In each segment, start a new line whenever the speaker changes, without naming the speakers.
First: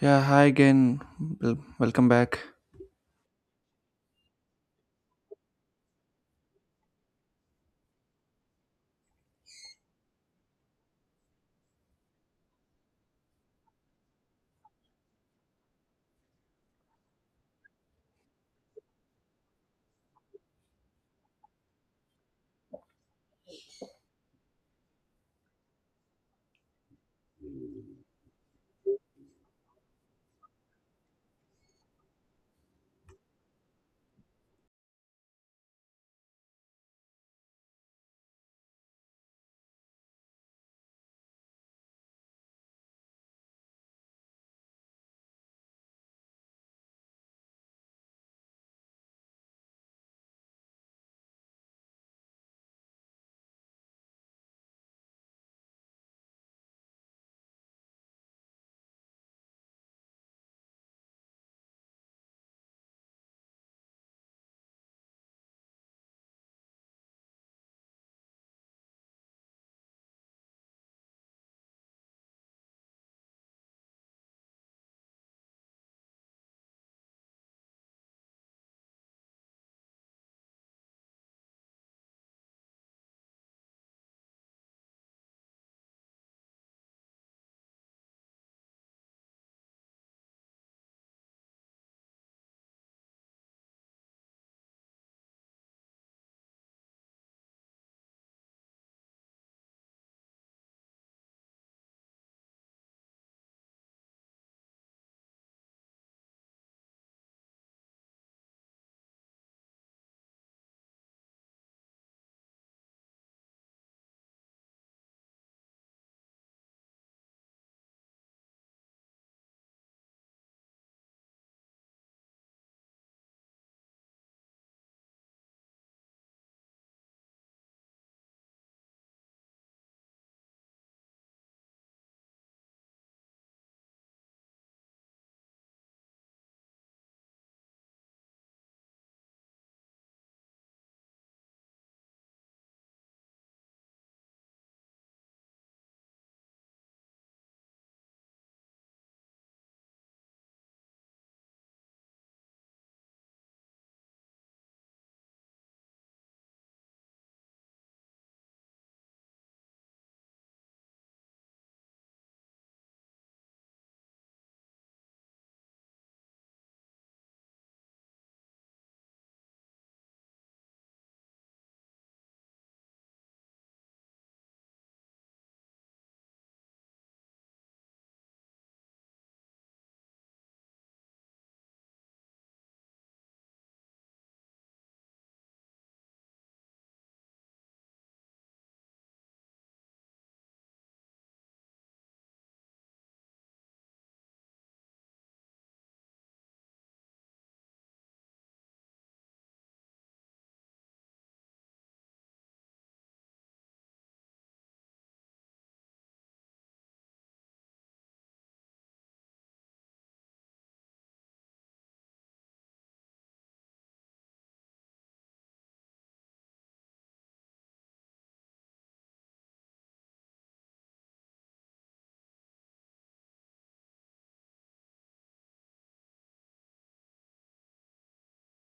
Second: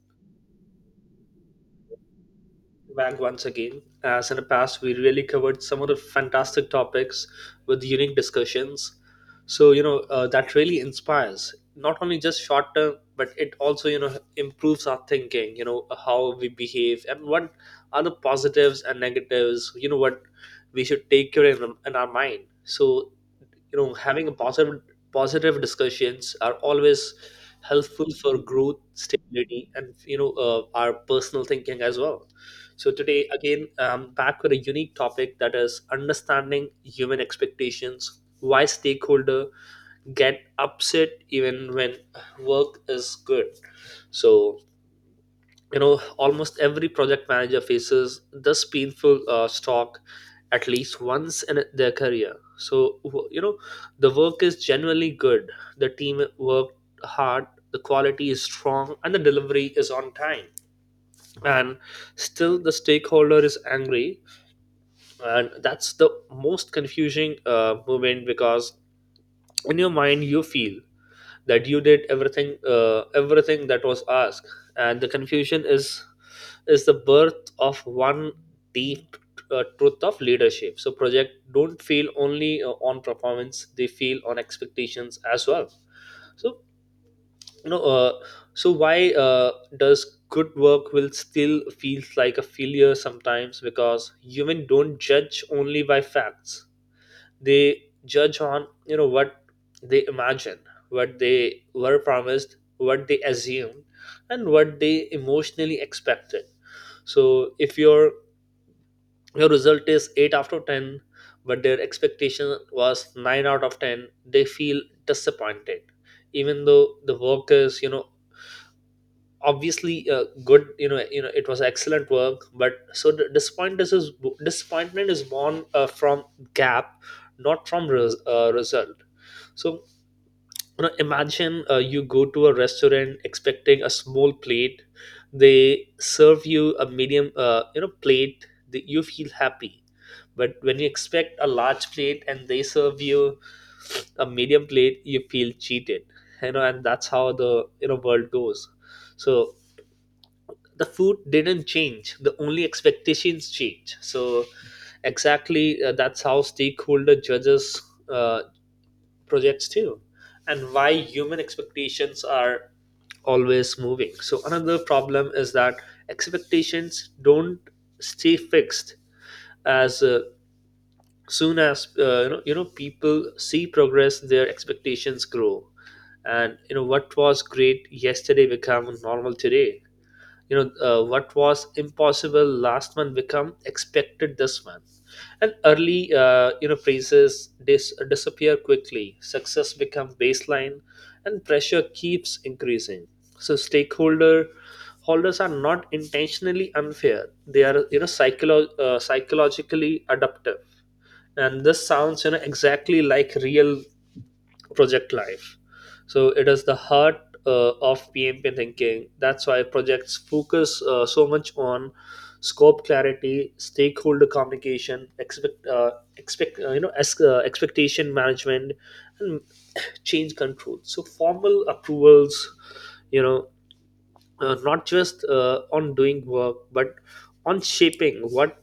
Yeah, hi again. Welcome back.
Back once again. As in the past, we really covered some of the fantastic topics with unique discussions. So that really inspires not only just short term, but it also, you know, improves our thinking, you know, how we behave and what are the positives and negatives, you know, what we should take care in our mind. So, you know, having a positive discussions are always helpful for growth stability and our personal thinking as well. So today again, back with a unique topic, that is understanding human expectations, why stakeholder get upset even when work is good. So you know, almost every project manager faces this painful stalk at least once in their career. So, the work is genuinely good, the team worked hard, the quality is strong, and the delivery is on time, and still the stakeholder is angry. And that's the most confusing moment, because in your mind you feel that you did everything that was asked, and the confusion is the birth of one deep truth of leadership. So project don't feel only on performance, they feel on expectations as well. So you know uh, so why uh, does good work will still feels like a failure sometimes? Because human don't judge only by facts, they judge on you know what they imagine, what they were promised, what they assumed, and what they emotionally expected. So if your result is 8 out of 10 but their expectation was 9 out of 10, they feel disappointed, even though the work is, you know, obviously good, you know, you know it was excellent work. But so the disappointment is born from gap, not from result. So you know, imagine you go to a restaurant expecting a small plate. They serve you a medium, you know, plate. That you feel happy, but when you expect a large plate and they serve you a medium plate, you feel cheated. You know, and that's how the you know world goes. So the food didn't change. The only expectations change. So exactly, that's how stakeholder judges. Uh, Projects too. And why human expectations are always moving? So another problem is that expectations don't stay fixed. As soon as you know, you know, people see progress, their expectations grow. And you know, what was great yesterday become normal today. You know, what was impossible last month become expected this month. And early, you know, praises disappear quickly, success become baseline, and pressure keeps increasing. So stakeholder holders are not intentionally unfair, they are you know psychologically adaptive. And this sounds, you know, exactly like real project life. So it is the heart of PMP thinking. That's why projects focus so much on scope clarity, stakeholder communication, expectation management, and change control, so formal approvals. You know, not just on doing work, but on shaping what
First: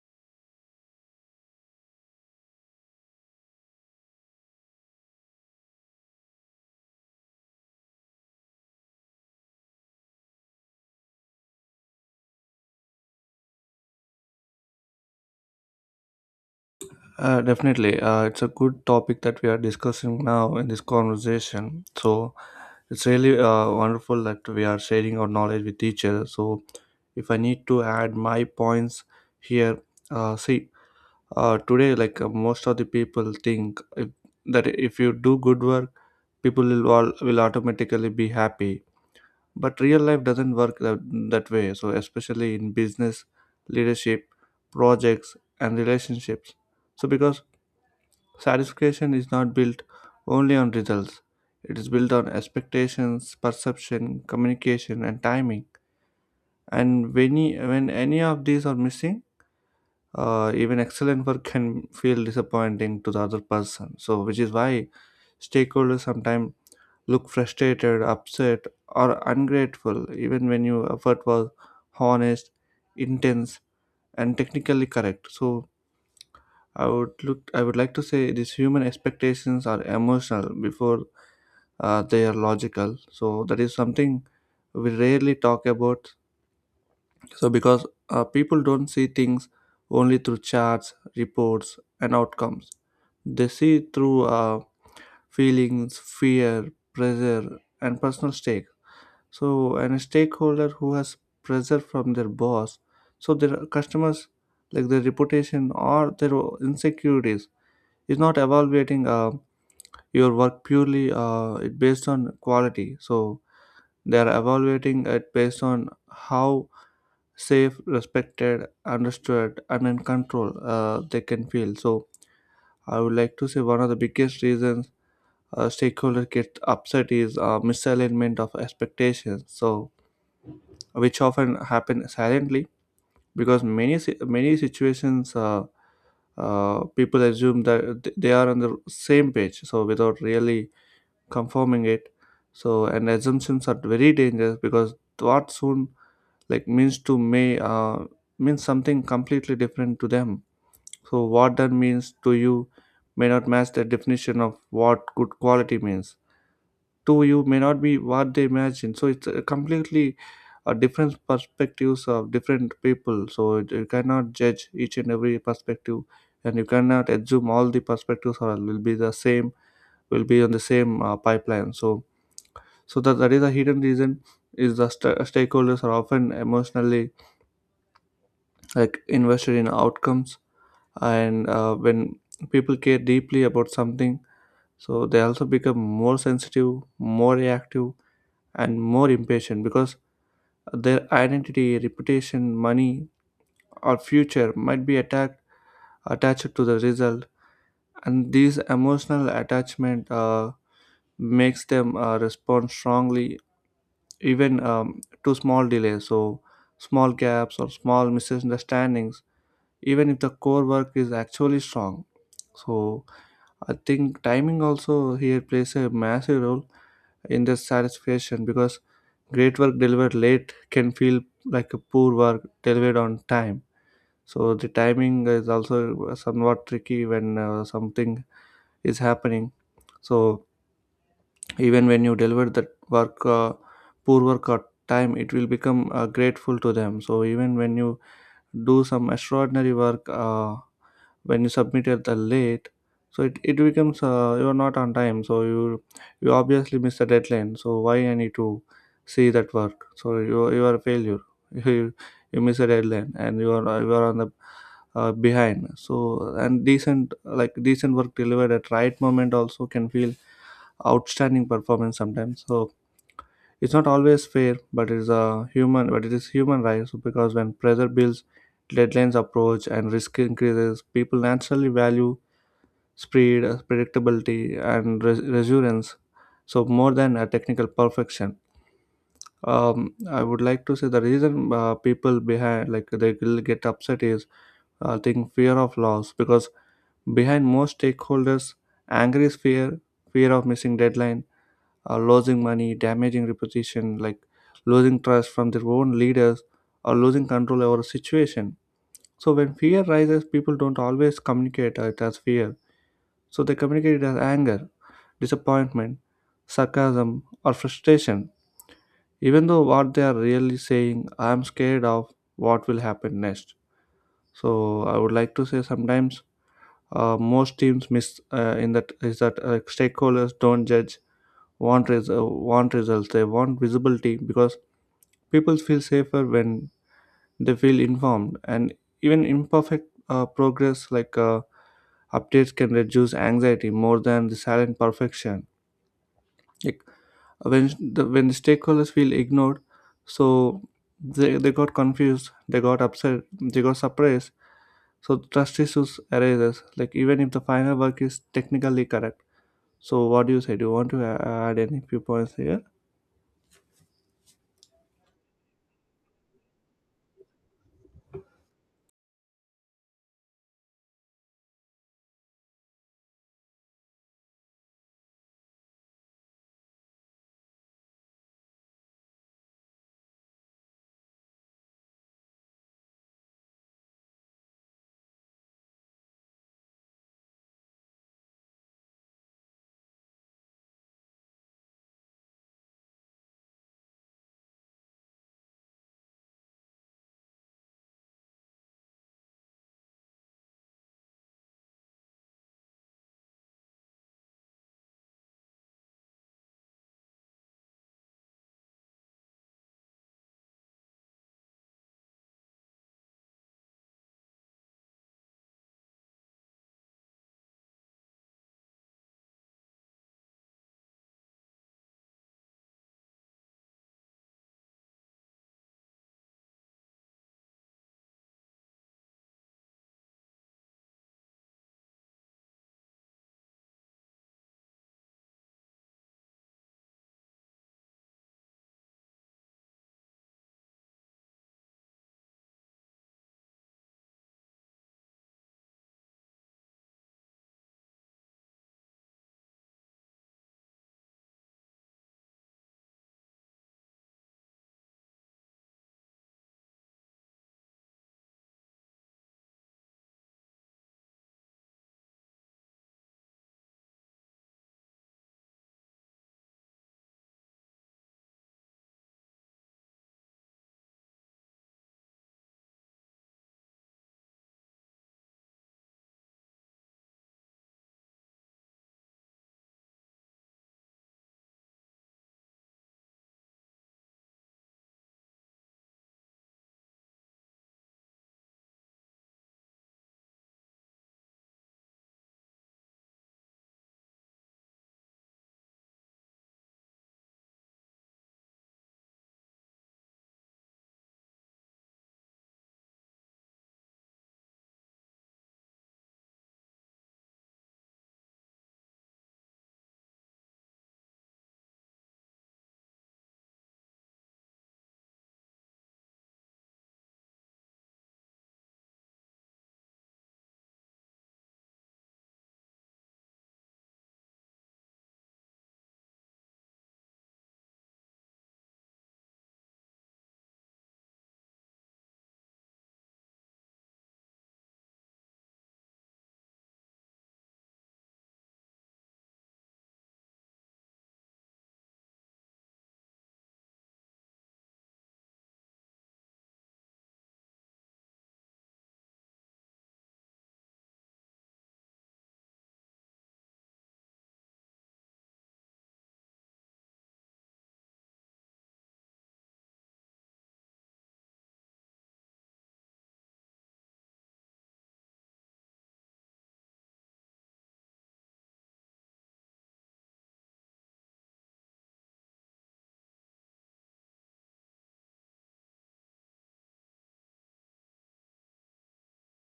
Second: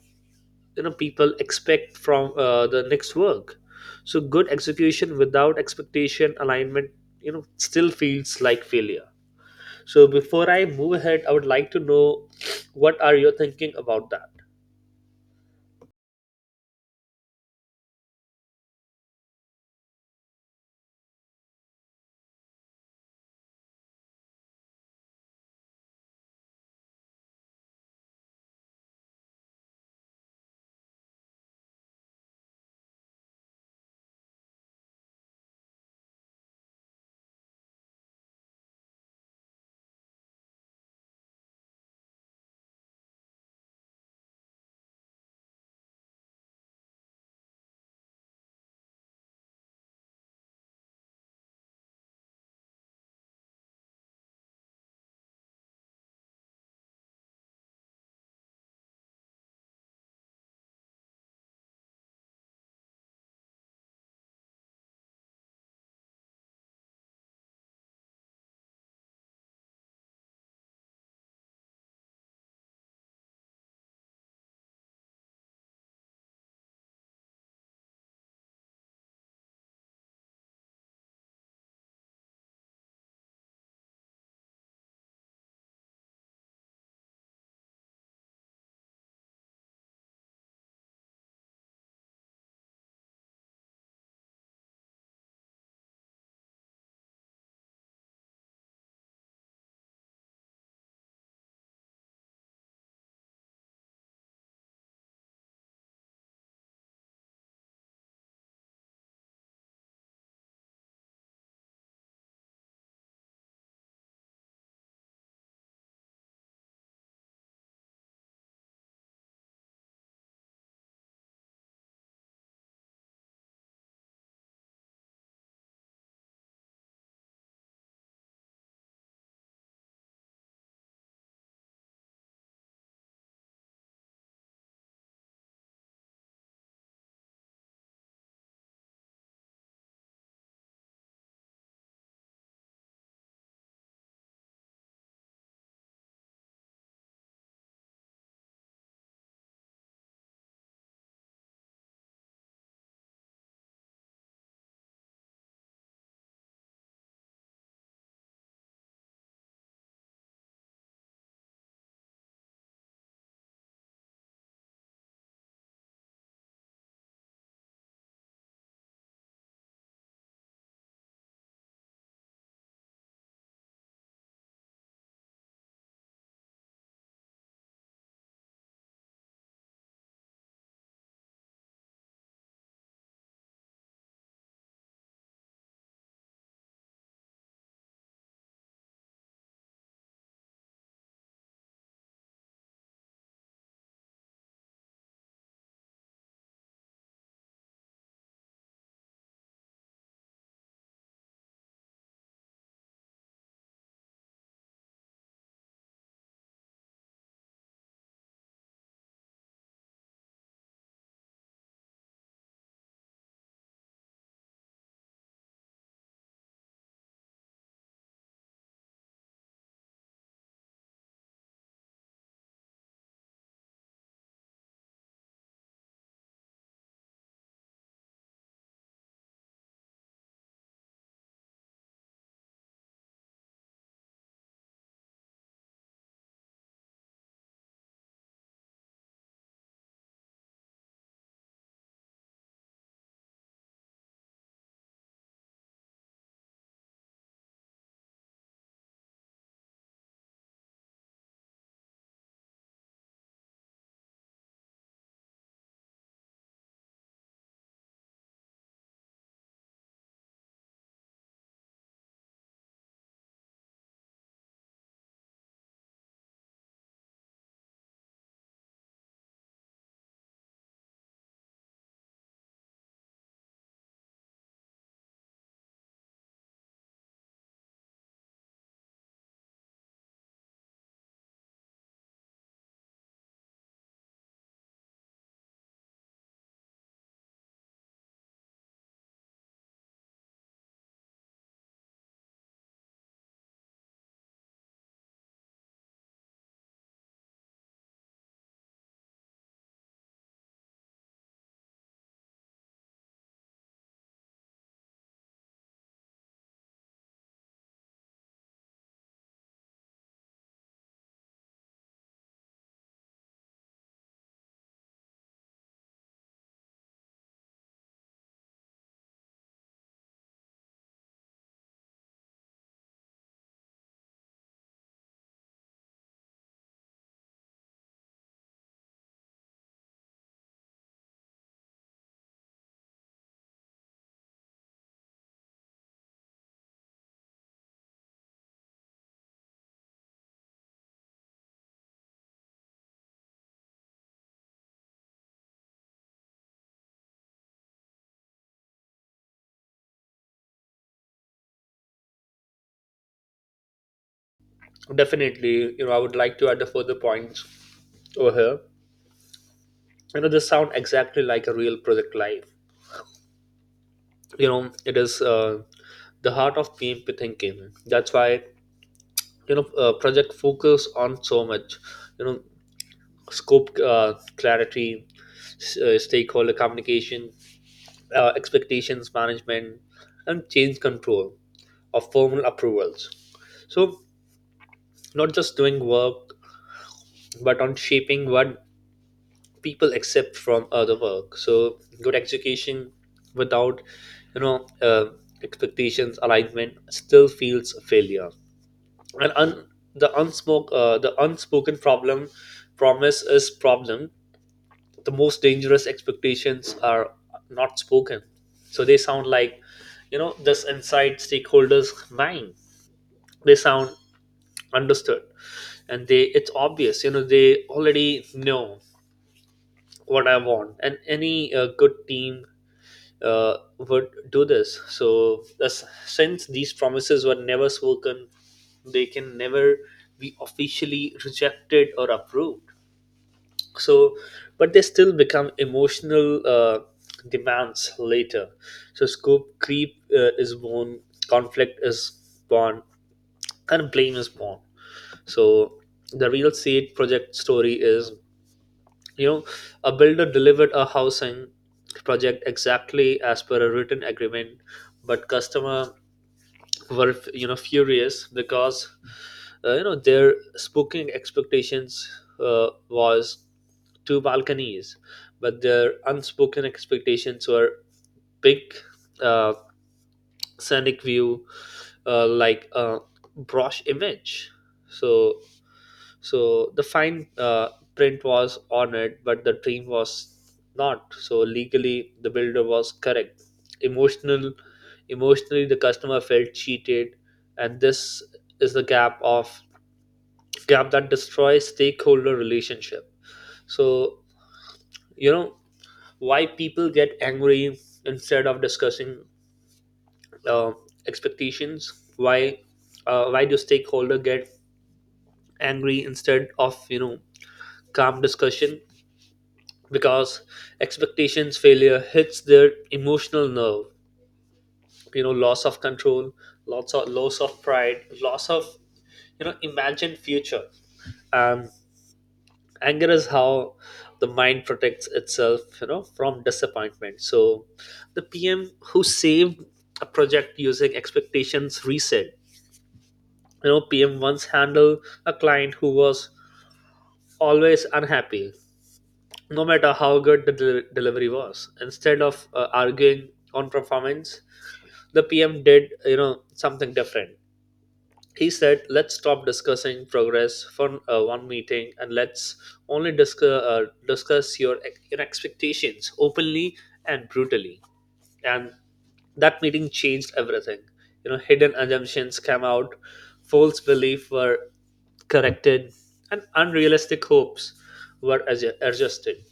you know people expect from the next work. So good execution without expectation alignment, you know, still feels like failure. So before I move ahead, I would like to know, what are you thinking about that?
Definitely, it's a good topic that we are discussing now in this conversation. So it's really wonderful that we are sharing our knowledge with each other. So if I need to add my points here, see, today most of the people think if, that if you do good work, will automatically be happy, but real life doesn't work that way. So especially in business, leadership, projects, and relationships. So because satisfaction is not built only on results, it is built on expectations, perception, communication, and timing. And when any of these are missing, even excellent work can feel disappointing to the other person. So which is why stakeholders sometimes look frustrated, upset, or ungrateful, even when your effort was honest, intense, and technically correct. So I would look. I would like to say these human expectations are emotional before they are logical. So that is something we rarely talk about. So because people don't see things only through charts, reports, and outcomes. They see through feelings, fear, pressure, and personal stakes. So and a stakeholder who has pressure from their boss, so their customers, like their reputation or their insecurities, is not evaluating your work purely it based on quality. So they are evaluating it based on how safe, respected, understood, and in control they can feel. So I would like to say one of the biggest reasons stakeholder get upset is misalignment of expectations, so which often happen silently. Because many situations, people assume that they are on the same page, so without really confirming it. So and assumptions are very dangerous because what soon like means to me, means something completely different to them. So what that means to you may not match the definition of what good quality means to you, may not be what they imagine. So it's a completely a different perspectives of different people. So you cannot judge each and every perspective, and you cannot assume all the perspectives are will be the same, will be on the same pipeline. So so that is a hidden reason. Is the stakeholders are often emotionally like invested in outcomes. And when people care deeply about something, so they also become more sensitive, more reactive, and more impatient, because their identity, reputation, money, or future might be attacked, attached to the result. And this emotional attachment makes them respond strongly even to small delays. So small gaps or small misunderstandings, even if the core work is actually strong. So I think timing also here plays a massive role in the satisfaction, because great work delivered late can feel like a poor work delivered on time. So the timing is also somewhat tricky when something is happening. So even when you deliver the work, poor work or time, it will become grateful to them. So even when you do some extraordinary work. When you submit it the late, so it becomes you're not on time. So you obviously miss the deadline, so why I need to see that work. So you are a failure you, you miss a deadline and you are on the behind. So and decent like decent work delivered at right moment also can feel outstanding performance sometimes. So it's not always fair, but it's a human, but it is human right. So because when pressure builds, deadlines approach, and risk increases, people naturally value speed, predictability, and resilience. So more than a technical perfection. I would like to say the reason people behind like they will get upset is I think fear of loss, because behind most stakeholders, anger is fear, fear of missing deadline, losing money, damaging reputation, like losing trust from their own leaders, or losing control over a situation. So when fear rises, people don't always communicate it as fear. So they communicate it as anger, disappointment, sarcasm, or frustration, even though what they are really saying, I am scared of what will happen next. So I would like to say sometimes, most teams miss in that is that stakeholders don't judge, want want results, they want visibility, because people feel safer when they feel informed. And even imperfect progress like updates can reduce anxiety more than the silent perfection. A when the stakeholders feel ignored, so they got confused, they got upset, they got surprised. So trust issues arises, like even if the final work is technically correct. So what do you say, do you want to add any few points here?
Definitely, you know, I would like to add a further points over here. You know, this sound exactly like a real project life. You know, it is the heart of PMP thinking. That's why you know project focus on so much. You know, scope clarity, stakeholder communication, expectations management, and change control of formal approvals. So, not just doing work, but on shaping what people accept from other work. So, good execution without, you know, uh, expectations alignment still feels a failure. And the unspoken promise is problem. The most dangerous expectations are not spoken. So they sound like, you know, this inside stakeholders' mind. They sound understood, and they it's obvious, you know, they already know what I want, and any good team would do this. So thus, since these promises were never spoken, they can never be officially rejected or approved. So but they still become emotional demands later. So scope creep is born, conflict is born, and blame is born. So the real seed project story is, you know, a builder delivered a housing project exactly as per a written agreement, but customer were, you know, furious, because you know, their spooking expectations was two balconies, but their unspoken expectations were big uh, scenic view, like a brosh image. So so the fine print was on it, but the dream was not. So legally, the builder was correct. Emotional, emotionally, the customer felt cheated, and this is the gap that destroys stakeholder relationship. So you know, why people get angry instead of discussing uh, expectations? Why do stakeholder get angry instead of, you know, calm discussion? Because expectations failure hits their emotional nerve, you know, loss of control, lots of loss of pride, loss of, you know, imagined future. um Anger is how the mind protects itself, you know, from disappointment. So the PM who saved a project using expectations reset, you know, PM once handled a client who was always unhappy, no matter how good the delivery was. Instead of arguing on performance, the PM did, you know, something different. He said, let's stop discussing progress for one meeting, and let's only discuss your, your expectations openly and brutally. And that meeting changed everything. You know, hidden assumptions came out, false beliefs were corrected, and unrealistic hopes were adjusted.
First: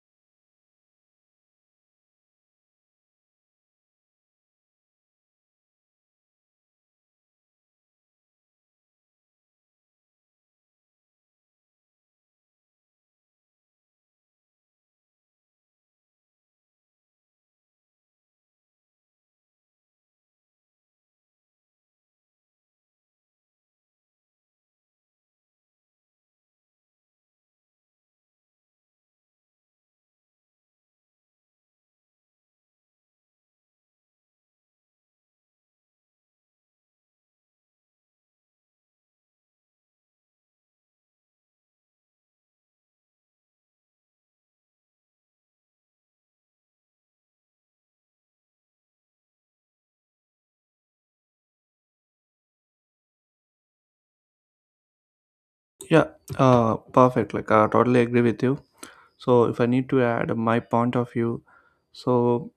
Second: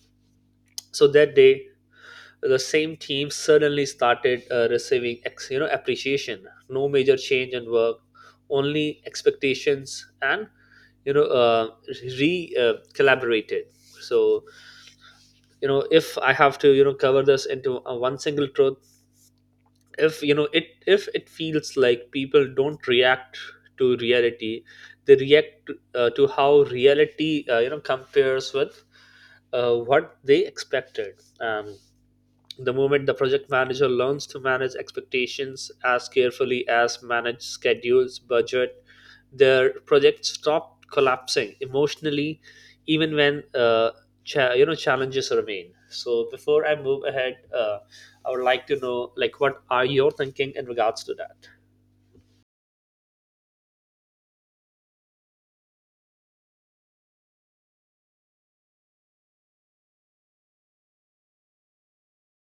So that day, the same team suddenly started receiving you know, appreciation, no major change in work, only expectations and, you know re collaborated. So you know, if I have to, you know, cover this into one single truth, if you know it, if it feels like people don't react to reality, they react to how reality, you know, compares with what they expected. um, the moment the project manager learns to manage expectations as carefully as manage schedules, budget, their projects stop collapsing emotionally, even when you know, challenges remain. So before I move ahead, I would like to know, like what are your thinking in regards to that?
Yeah. Perfect, like I totally agree with you. So if I need to add my point of view. So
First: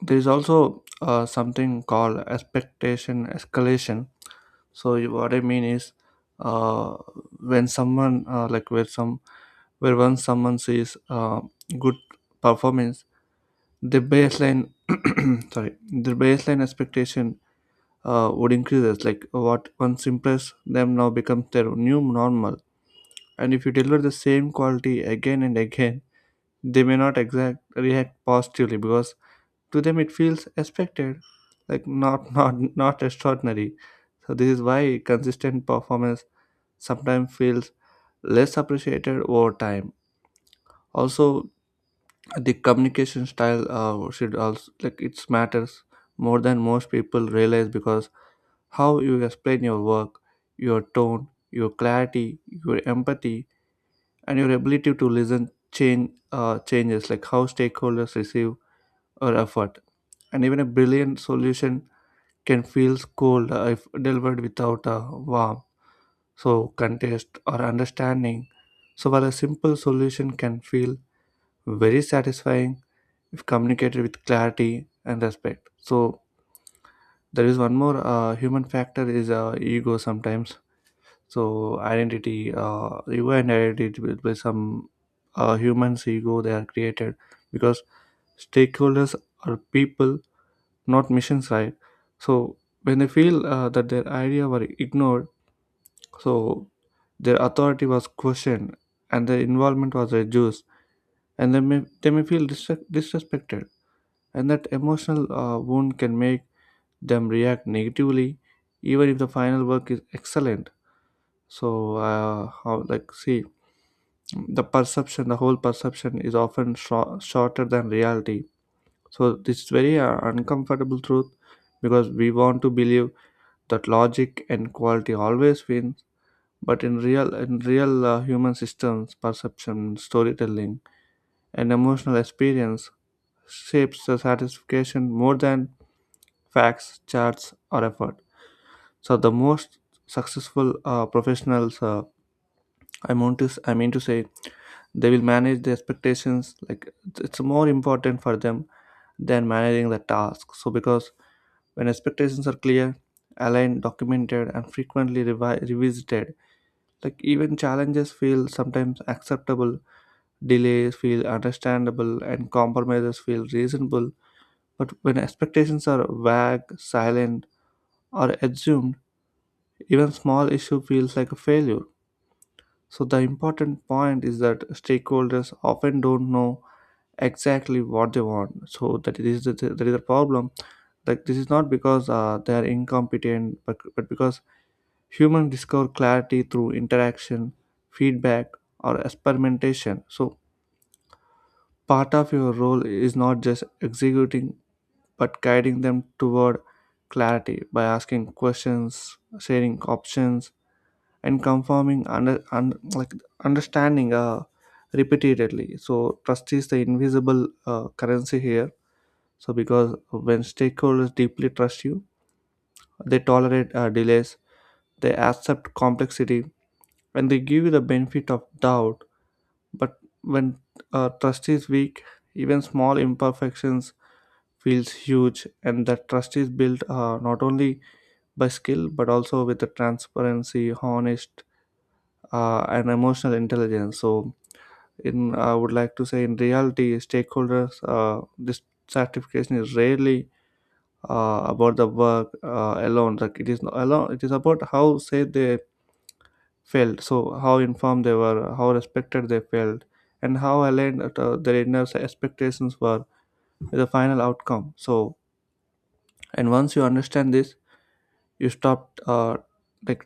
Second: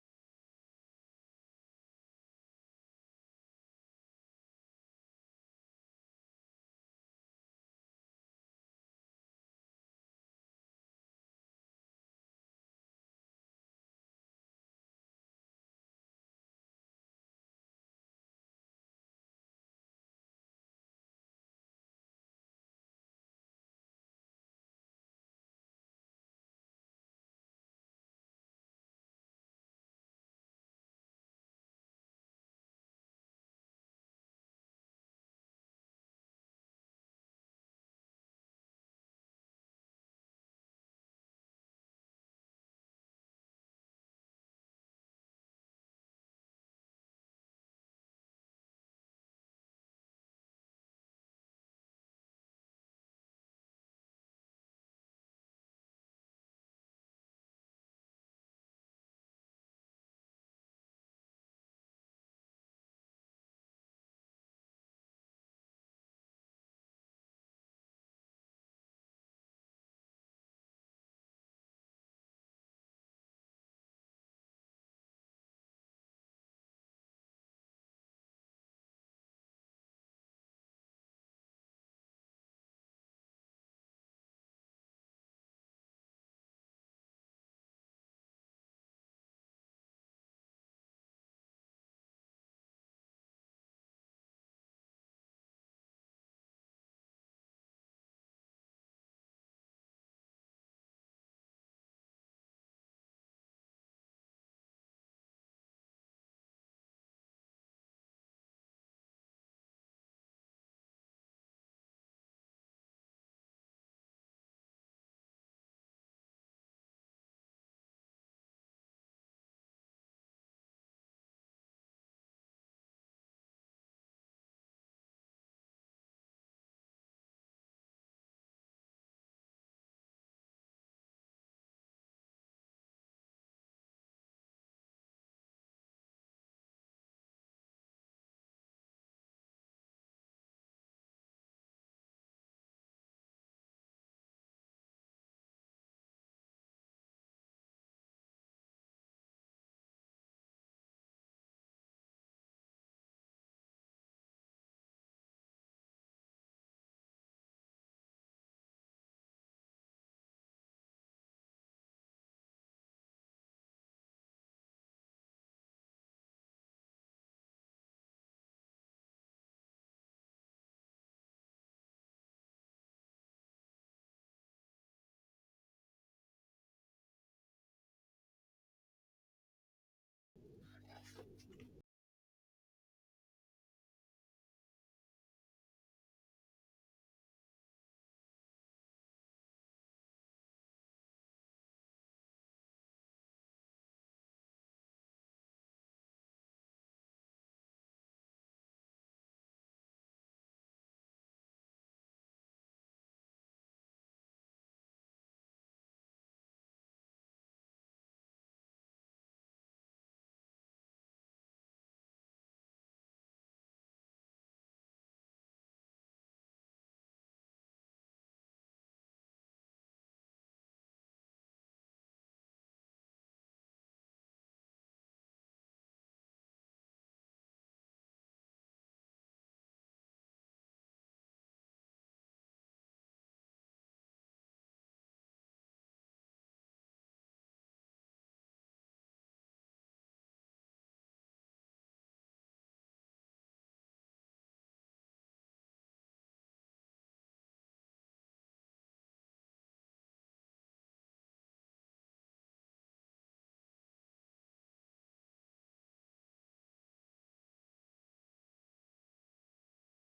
there is also something called expectation escalation. So what I mean is, uh, when someone like where some where once someone sees good performance, the baseline sorry, the baseline expectation would increases, like what once impressed them now becomes their new normal. And if you deliver the same quality again and again, they may not exact react positively, because to them it feels expected, like not not extraordinary. So this is why consistent performance sometimes feels less appreciated over time. Also, the communication style should also like it matters more than most people realize, because how you explain your work, your tone, your clarity, your empathy, and your ability to listen changes like how stakeholders receive our effort. And even a brilliant solution can feel cold if delivered without a warmth, so contest or understanding. So while a simple solution can feel very satisfying if communicated with clarity and respect. So there is one more human factor is ego sometimes. So identity, ego and identity with some humans ego they are created, because stakeholders are people, not missions, right? So when they feel that their idea were ignored, so their authority was questioned and their involvement was reduced, and they may feel disrespected. And that emotional wound can make them react negatively, even if the final work is excellent. So, like, see, the whole perception is often shorter than reality. So this is very uncomfortable truth, because we want to believe that logic and quality always win. But in real human systems, perception, storytelling, and emotional experience shapes the satisfaction more than facts, charts, or effort. So the most successful professionals, I mean to say, they will manage the expectations like it's more important for them than managing the task. So because when expectations are clear, aligned, documented, and frequently revisited, like even challenges feel sometimes acceptable. Delays feel understandable and compromises feel reasonable, but when expectations are vague, silent, or assumed, even small issue feels like a failure. So the important point is that stakeholders often don't know exactly what they want. So that it is that is the problem. Like this is not because they are incompetent, but because humans discover clarity through interaction, feedback, or experimentation. So part of your role is not just executing, but guiding them toward clarity by asking questions, sharing options, and confirming like understanding repeatedly. So trust is the invisible currency here. So because when stakeholders deeply trust you, they tolerate delays, they accept complexity, and they give you the benefit of doubt. But when trust is weak, even small imperfections feels huge. And that trust is built not only by skill but also with the transparency, honest, and emotional intelligence. So in I would like to say in reality, stakeholders this certification is rarely about the work alone, like it is not alone, it is about how say they felt. So how informed they were, how respected they felt, and how aligned their inner expectations were with the final outcome. So and once you understand this, you stopped like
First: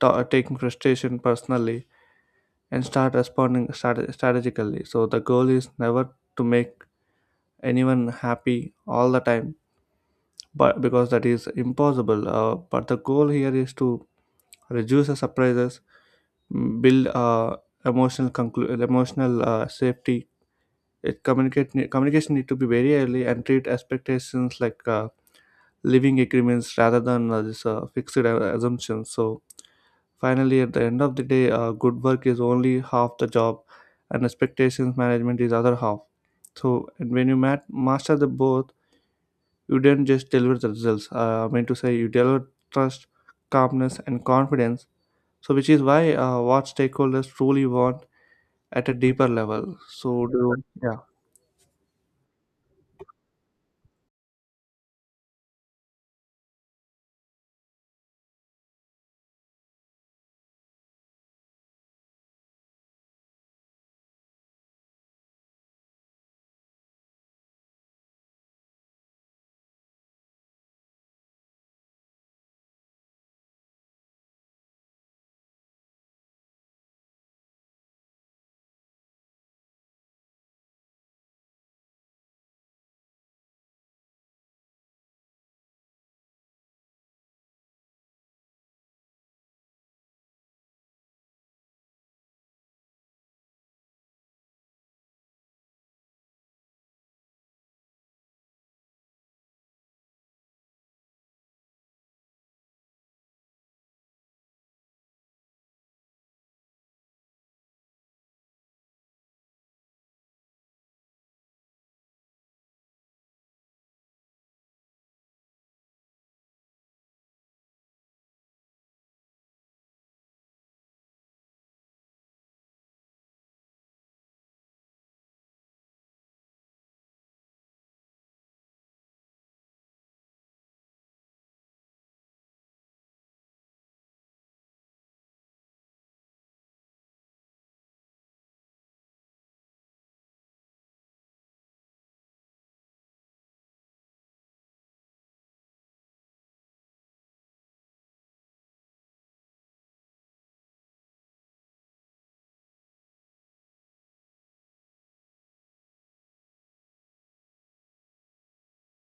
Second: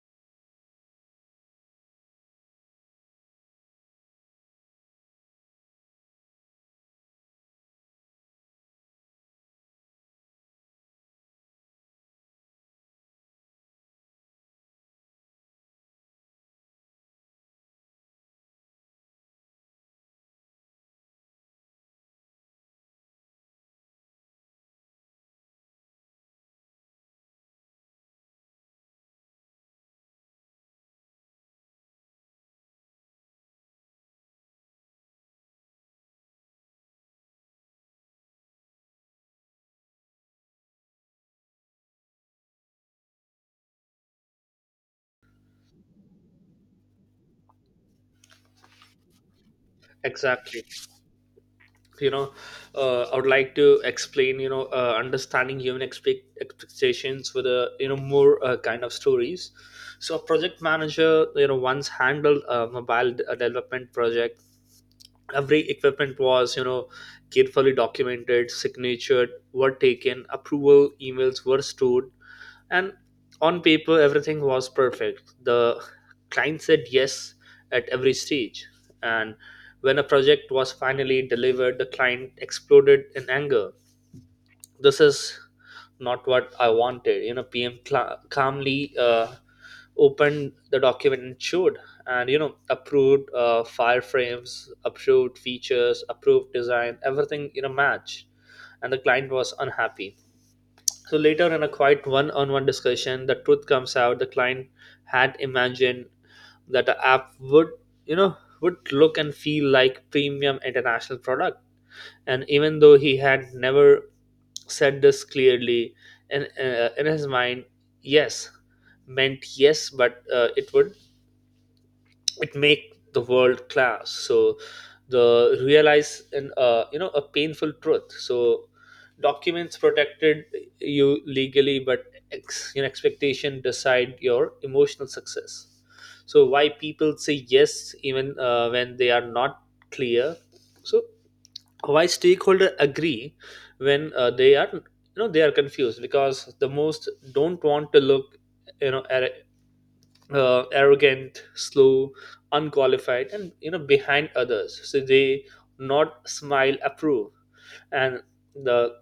ta taking frustration personally and start responding strategically. So the goal is never to make anyone happy all the time, but because that is impossible, but the goal here is to reduce the surprises, build emotional emotional safety. It communication need to be very early and treat expectations like living agreements rather than this fixed assumptions. So finally, at the end of the day, good work is only half the job, and expectations management is other half. So and when you master the both, you didn't just deliver the results. I mean to say, you deliver trust, calmness, and confidence. So which is why what stakeholders truly want at a deeper level. So do
Exactly.
yeah.
You know, I would like to explain, you know, understanding human expectations with a, you know, more kind of stories. So a project manager, you know, once handled a mobile development project. Every equipment was, you know, carefully documented, signatured were taken, approval emails were stored, and on paper everything was perfect. The client said yes at every stage, and when a project was finally delivered, the client exploded in anger. This is not what I wanted. You know, PM cla calmly opened the document and showed and, you know, approved fireframes, approved features, approved design, everything in a match, and the client was unhappy. So later, in a quiet one-on-one discussion, the truth comes out. The client had imagined that the app would, you know, would look and feel like premium international product. And even though he had never said this clearly, in his mind, yes meant yes, but it would it make the world class. So the realize and, you know, a painful truth. So documents protected you legally, but ex, you know, expectation decide your emotional success. So why people say yes even when they are not clear? So why stakeholder agree when they are, you know, they are confused? Because the most don't want to look, you know, arrogant, slow, unqualified, and, you know, behind others. So they not smile approve and the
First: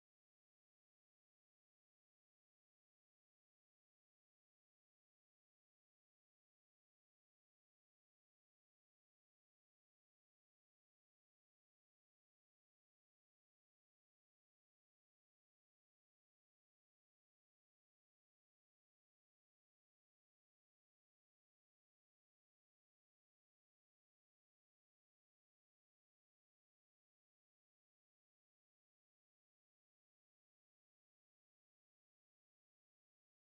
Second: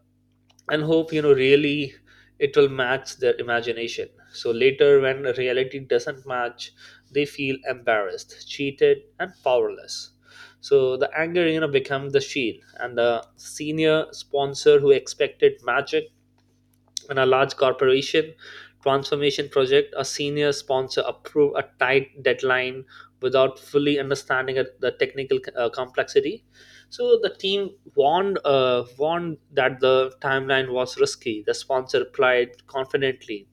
and hope, you know, really it will match their imagination. So later when reality doesn't match, they feel embarrassed, cheated, and powerless. So the anger, you know, become the shield. And the senior sponsor who expected magic, in a large corporation transformation project, a senior sponsor approved a tight deadline without fully understanding the technical complexity. So the team warned that the timeline was risky. The sponsor replied confidently,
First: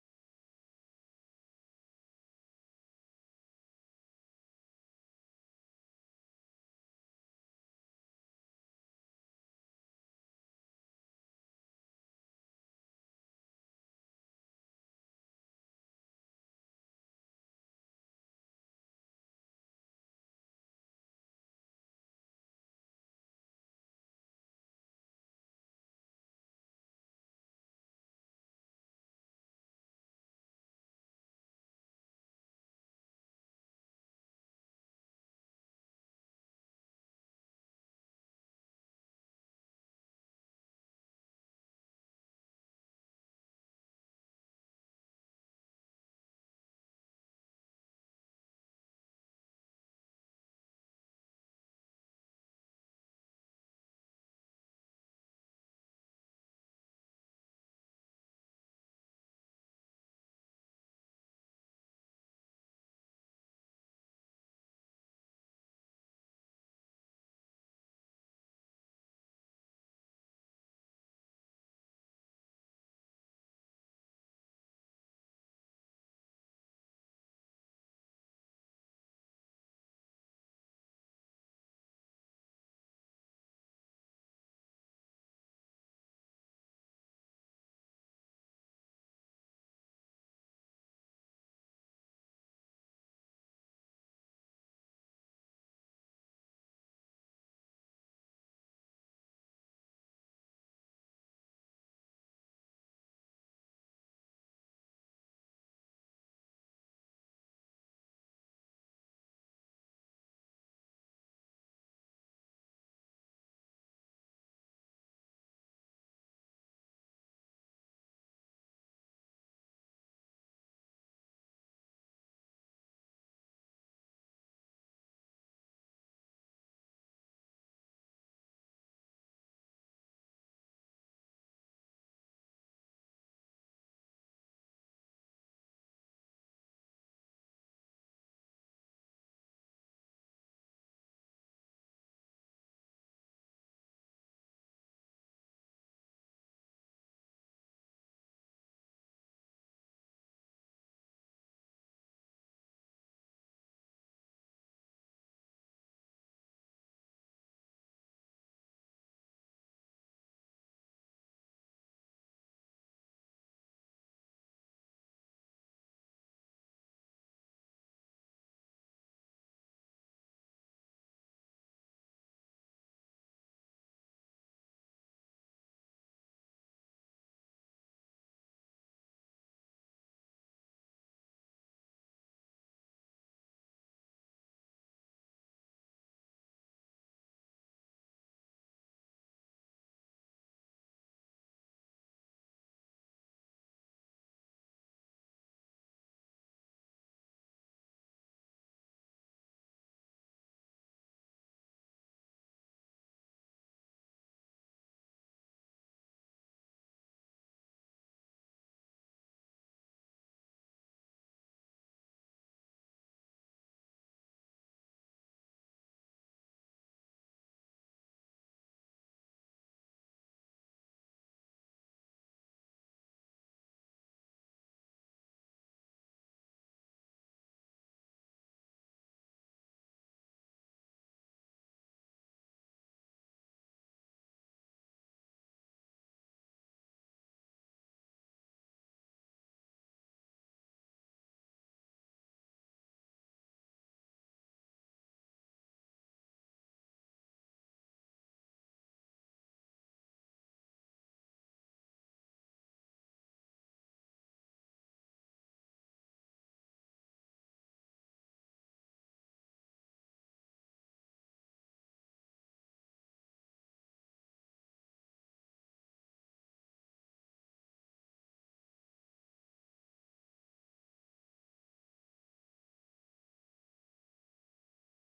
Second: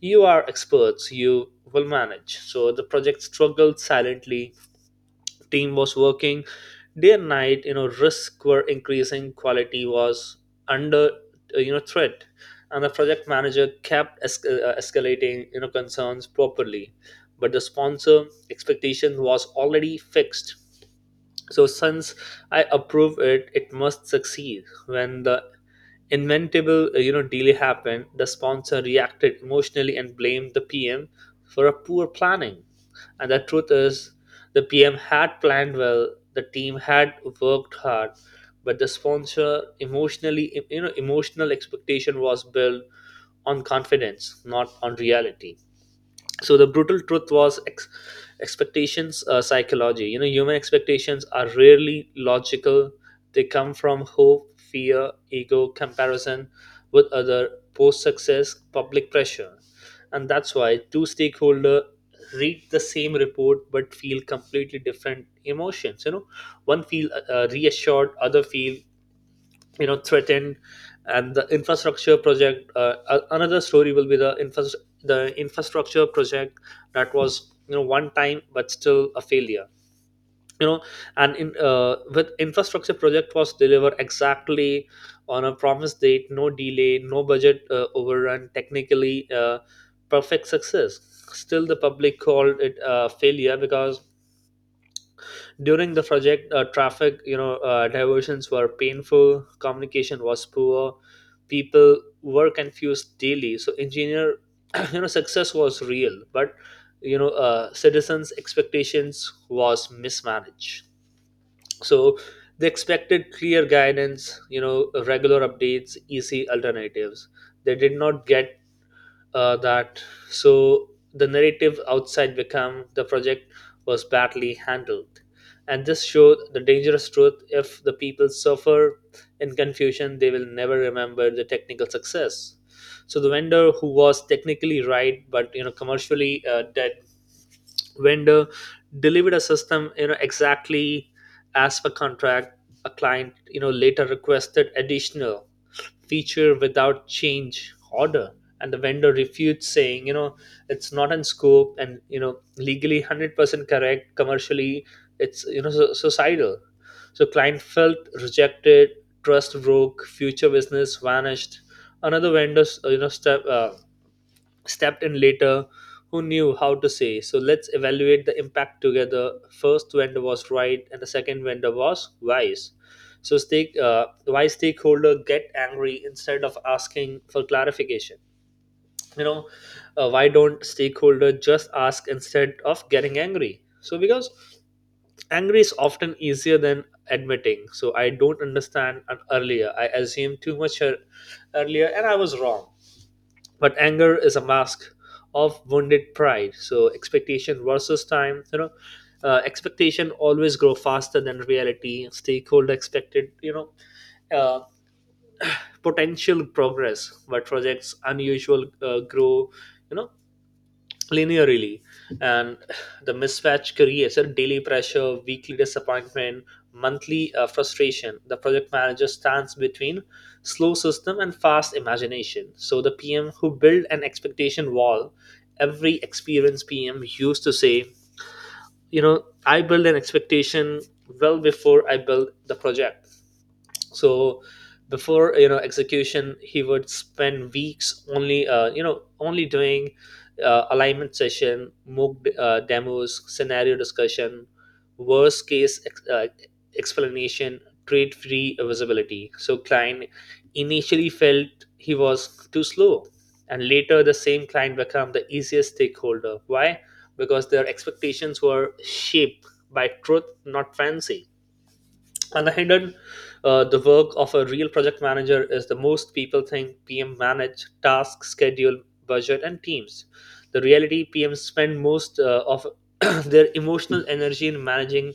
"You are experts. You will manage." So the project struggled silently. Team was working day and night, you know, risks were increasing, quality was under you know, threat, and the project manager kept escalating, you know, concerns properly, but the sponsor expectation was already fixed. So, since I approve it, it must succeed. When the inventable you know, delay happened, the sponsor reacted emotionally and blamed the PM for a poor planning. And the truth is, the PM had planned well, the team had worked hard, but the sponsor emotionally you know emotional expectation was built on confidence, not on reality. So the brutal truth was ex- expectations psychology you know human expectations are rarely logical. They come from hope, fear, ego, comparison with other, post success, public pressure. And that's why two stakeholder read the same report but feel completely different emotions. One feel reassured, other feel threatened. And the infrastructure project, another story will be the the infrastructure project that was, one time but still a failure you know and in with infrastructure project was delivered exactly on a promised date, no delay, no budget overrun, technically perfect success. Still the public called it a failure because during the project, traffic, diversions were painful, communication was poor, people were confused daily. So engineer, success was real, but citizens expectations was mismanaged. So they expected clear guidance, regular updates, easy alternatives. They did not get that. So the narrative outside become the project was badly handled. And this showed the dangerous truth: if the people suffer in confusion, they will never remember the technical success. So the vendor who was technically right but, commercially dead. Vendor delivered a system, exactly as per contract. A client, later requested additional feature without change order. And the vendor refutes saying, it's not in scope, and legally 100% correct, commercially it's, suicidal. So client felt rejected, trust broke, future business vanished. Another vendor, stepped in later, who knew how to say, "So, let's evaluate the impact together." First vendor was right and the second vendor was wise. So stake why stakeholder get angry instead of asking for clarification? you know why don't stakeholder just ask instead of getting angry? So because angry is often easier than admitting, "So I don't understand. Earlier I assumed too much. Earlier and I was wrong." But anger is a mask of wounded pride. So expectation versus time, expectation always grow faster than reality. Stakeholder expected, uh, potential progress, but projects unusual grow, you know linearly. And the mismatch creates a daily pressure, weekly disappointment, monthly frustration. The project manager stands between slow system and fast imagination. So the PM who built an expectation wall. Every experienced PM used to say, "I build an expectation well before I build the project." So before, execution, he would spend weeks only, only doing alignment session, mock demos, scenario discussion, worst case explanation, trade free visibility. So client initially felt he was too slow, and later the same client became the easiest stakeholder. Why? Because their expectations were shaped by truth, not fancy. On the hidden, the work of a real project manager is, the most people think PM manage task, schedule, budget and teams. The reality, PM spend most of their emotional energy in managing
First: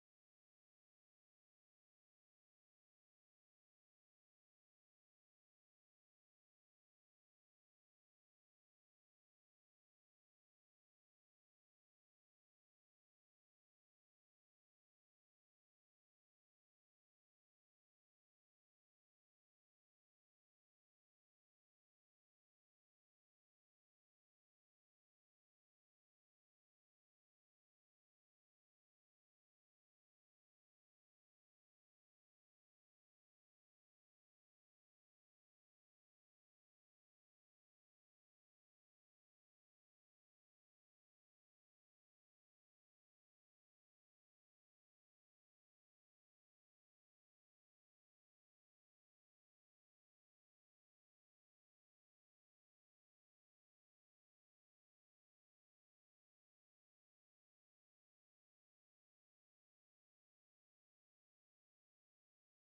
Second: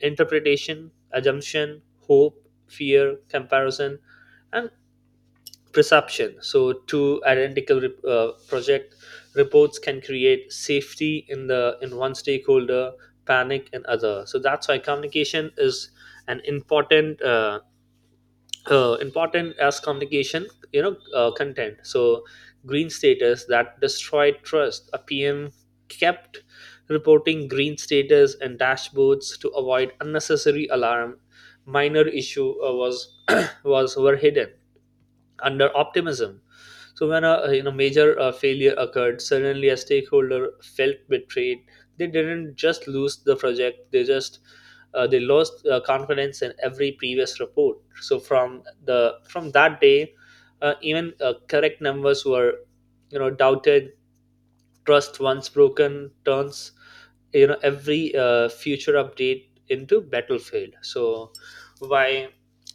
interpretation, assumption, hope, fear, comparison and perception. So, two identical project reports can create safety in the in one stakeholder, panic in other. So that's why communication is an important, important as communication, content. So, green status that destroyed trust. A PM kept reporting green status and dashboards to avoid unnecessary alarm. Minor issue was was were hidden under optimism. So when a, major failure occurred, suddenly a stakeholder felt betrayed. They didn't just lose the project; they just they lost confidence in every previous report. So from the from that day, even correct numbers were, doubted. Trust once broken turns, every future update into battlefield. So why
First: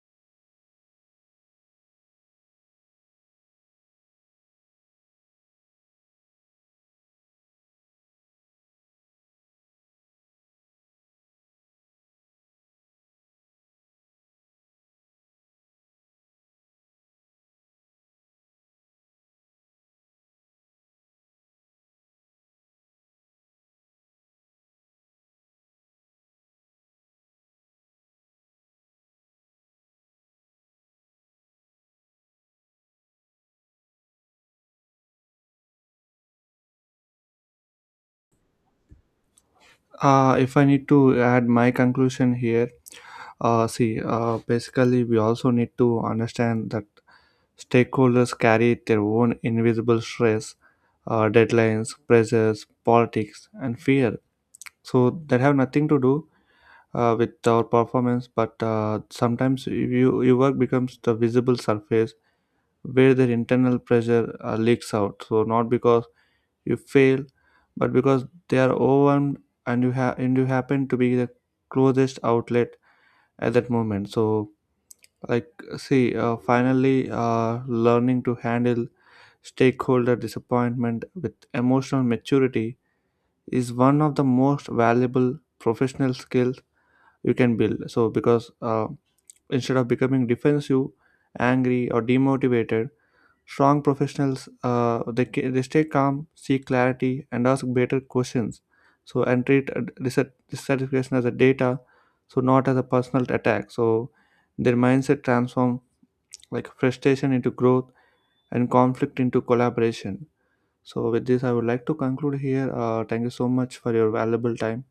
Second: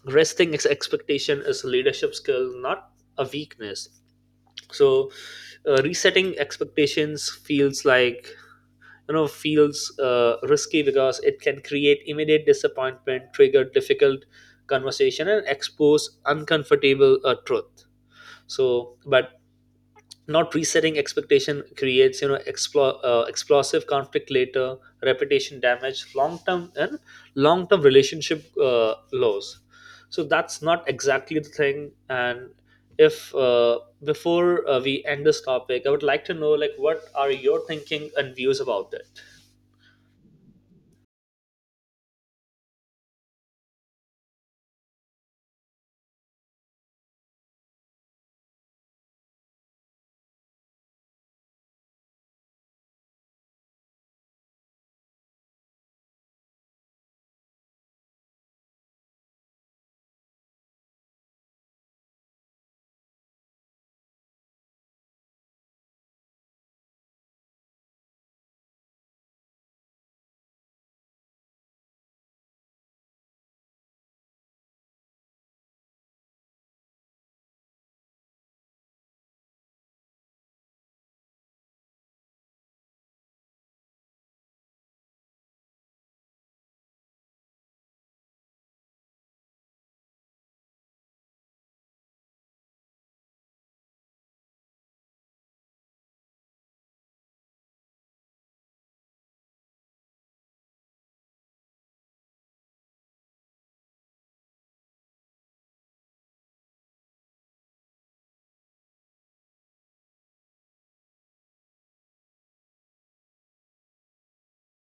resting expectation is a leadership skill, not a weakness. So resetting expectations feels like, you know feels risky, because it can create immediate disappointment, trigger difficult conversation and expose uncomfortable truth. So but not resetting expectation creates, explosive conflict later, reputation damage long term, and long term relationship loss. So that's not exactly the thing. And if before, we end this topic, I would like to know, like, what are your thinking and views about it.
If I need to add my conclusion here, see, basically, we also need to understand that stakeholders carry their own invisible stress, deadlines, pressures, politics, and fear. So that have nothing to do with our performance, but sometimes your work becomes the visible surface where their internal pressure leaks out. So not because you fail, but because they are overwhelmed and you have and you happen to be the closest outlet at that moment. So like see, finally, learning to handle stakeholder disappointment with emotional maturity is one of the most valuable professional skills you can build. So because instead of becoming defensive, angry, or demotivated, strong professionals they stay calm, seek clarity, and ask better questions. So and treat dissatisfaction as a data, so not as a personal attack. So their mindset transform like frustration into growth and conflict into collaboration. So with this, I would like to conclude here. Thank you so much for your valuable time.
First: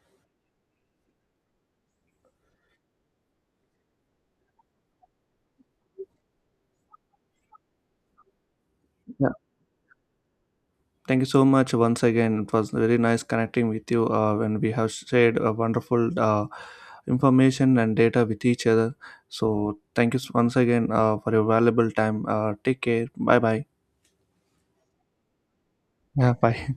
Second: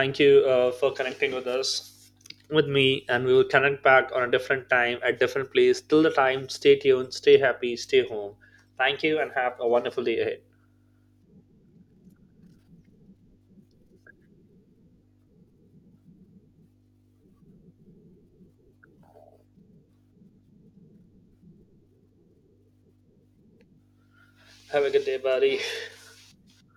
Thank you for connecting with us, with me, and we will connect back on a different time at different place. Till the time, stay tuned, stay happy, stay home. Thank you
Yeah,
and have a wonderful day ahead.
thank you so much once again. It was very nice connecting with you when we have shared a wonderful information and data with each other. So thank you once again for your valuable time. Take care. Bye bye.
Have a good day, buddy.
Yeah. Bye.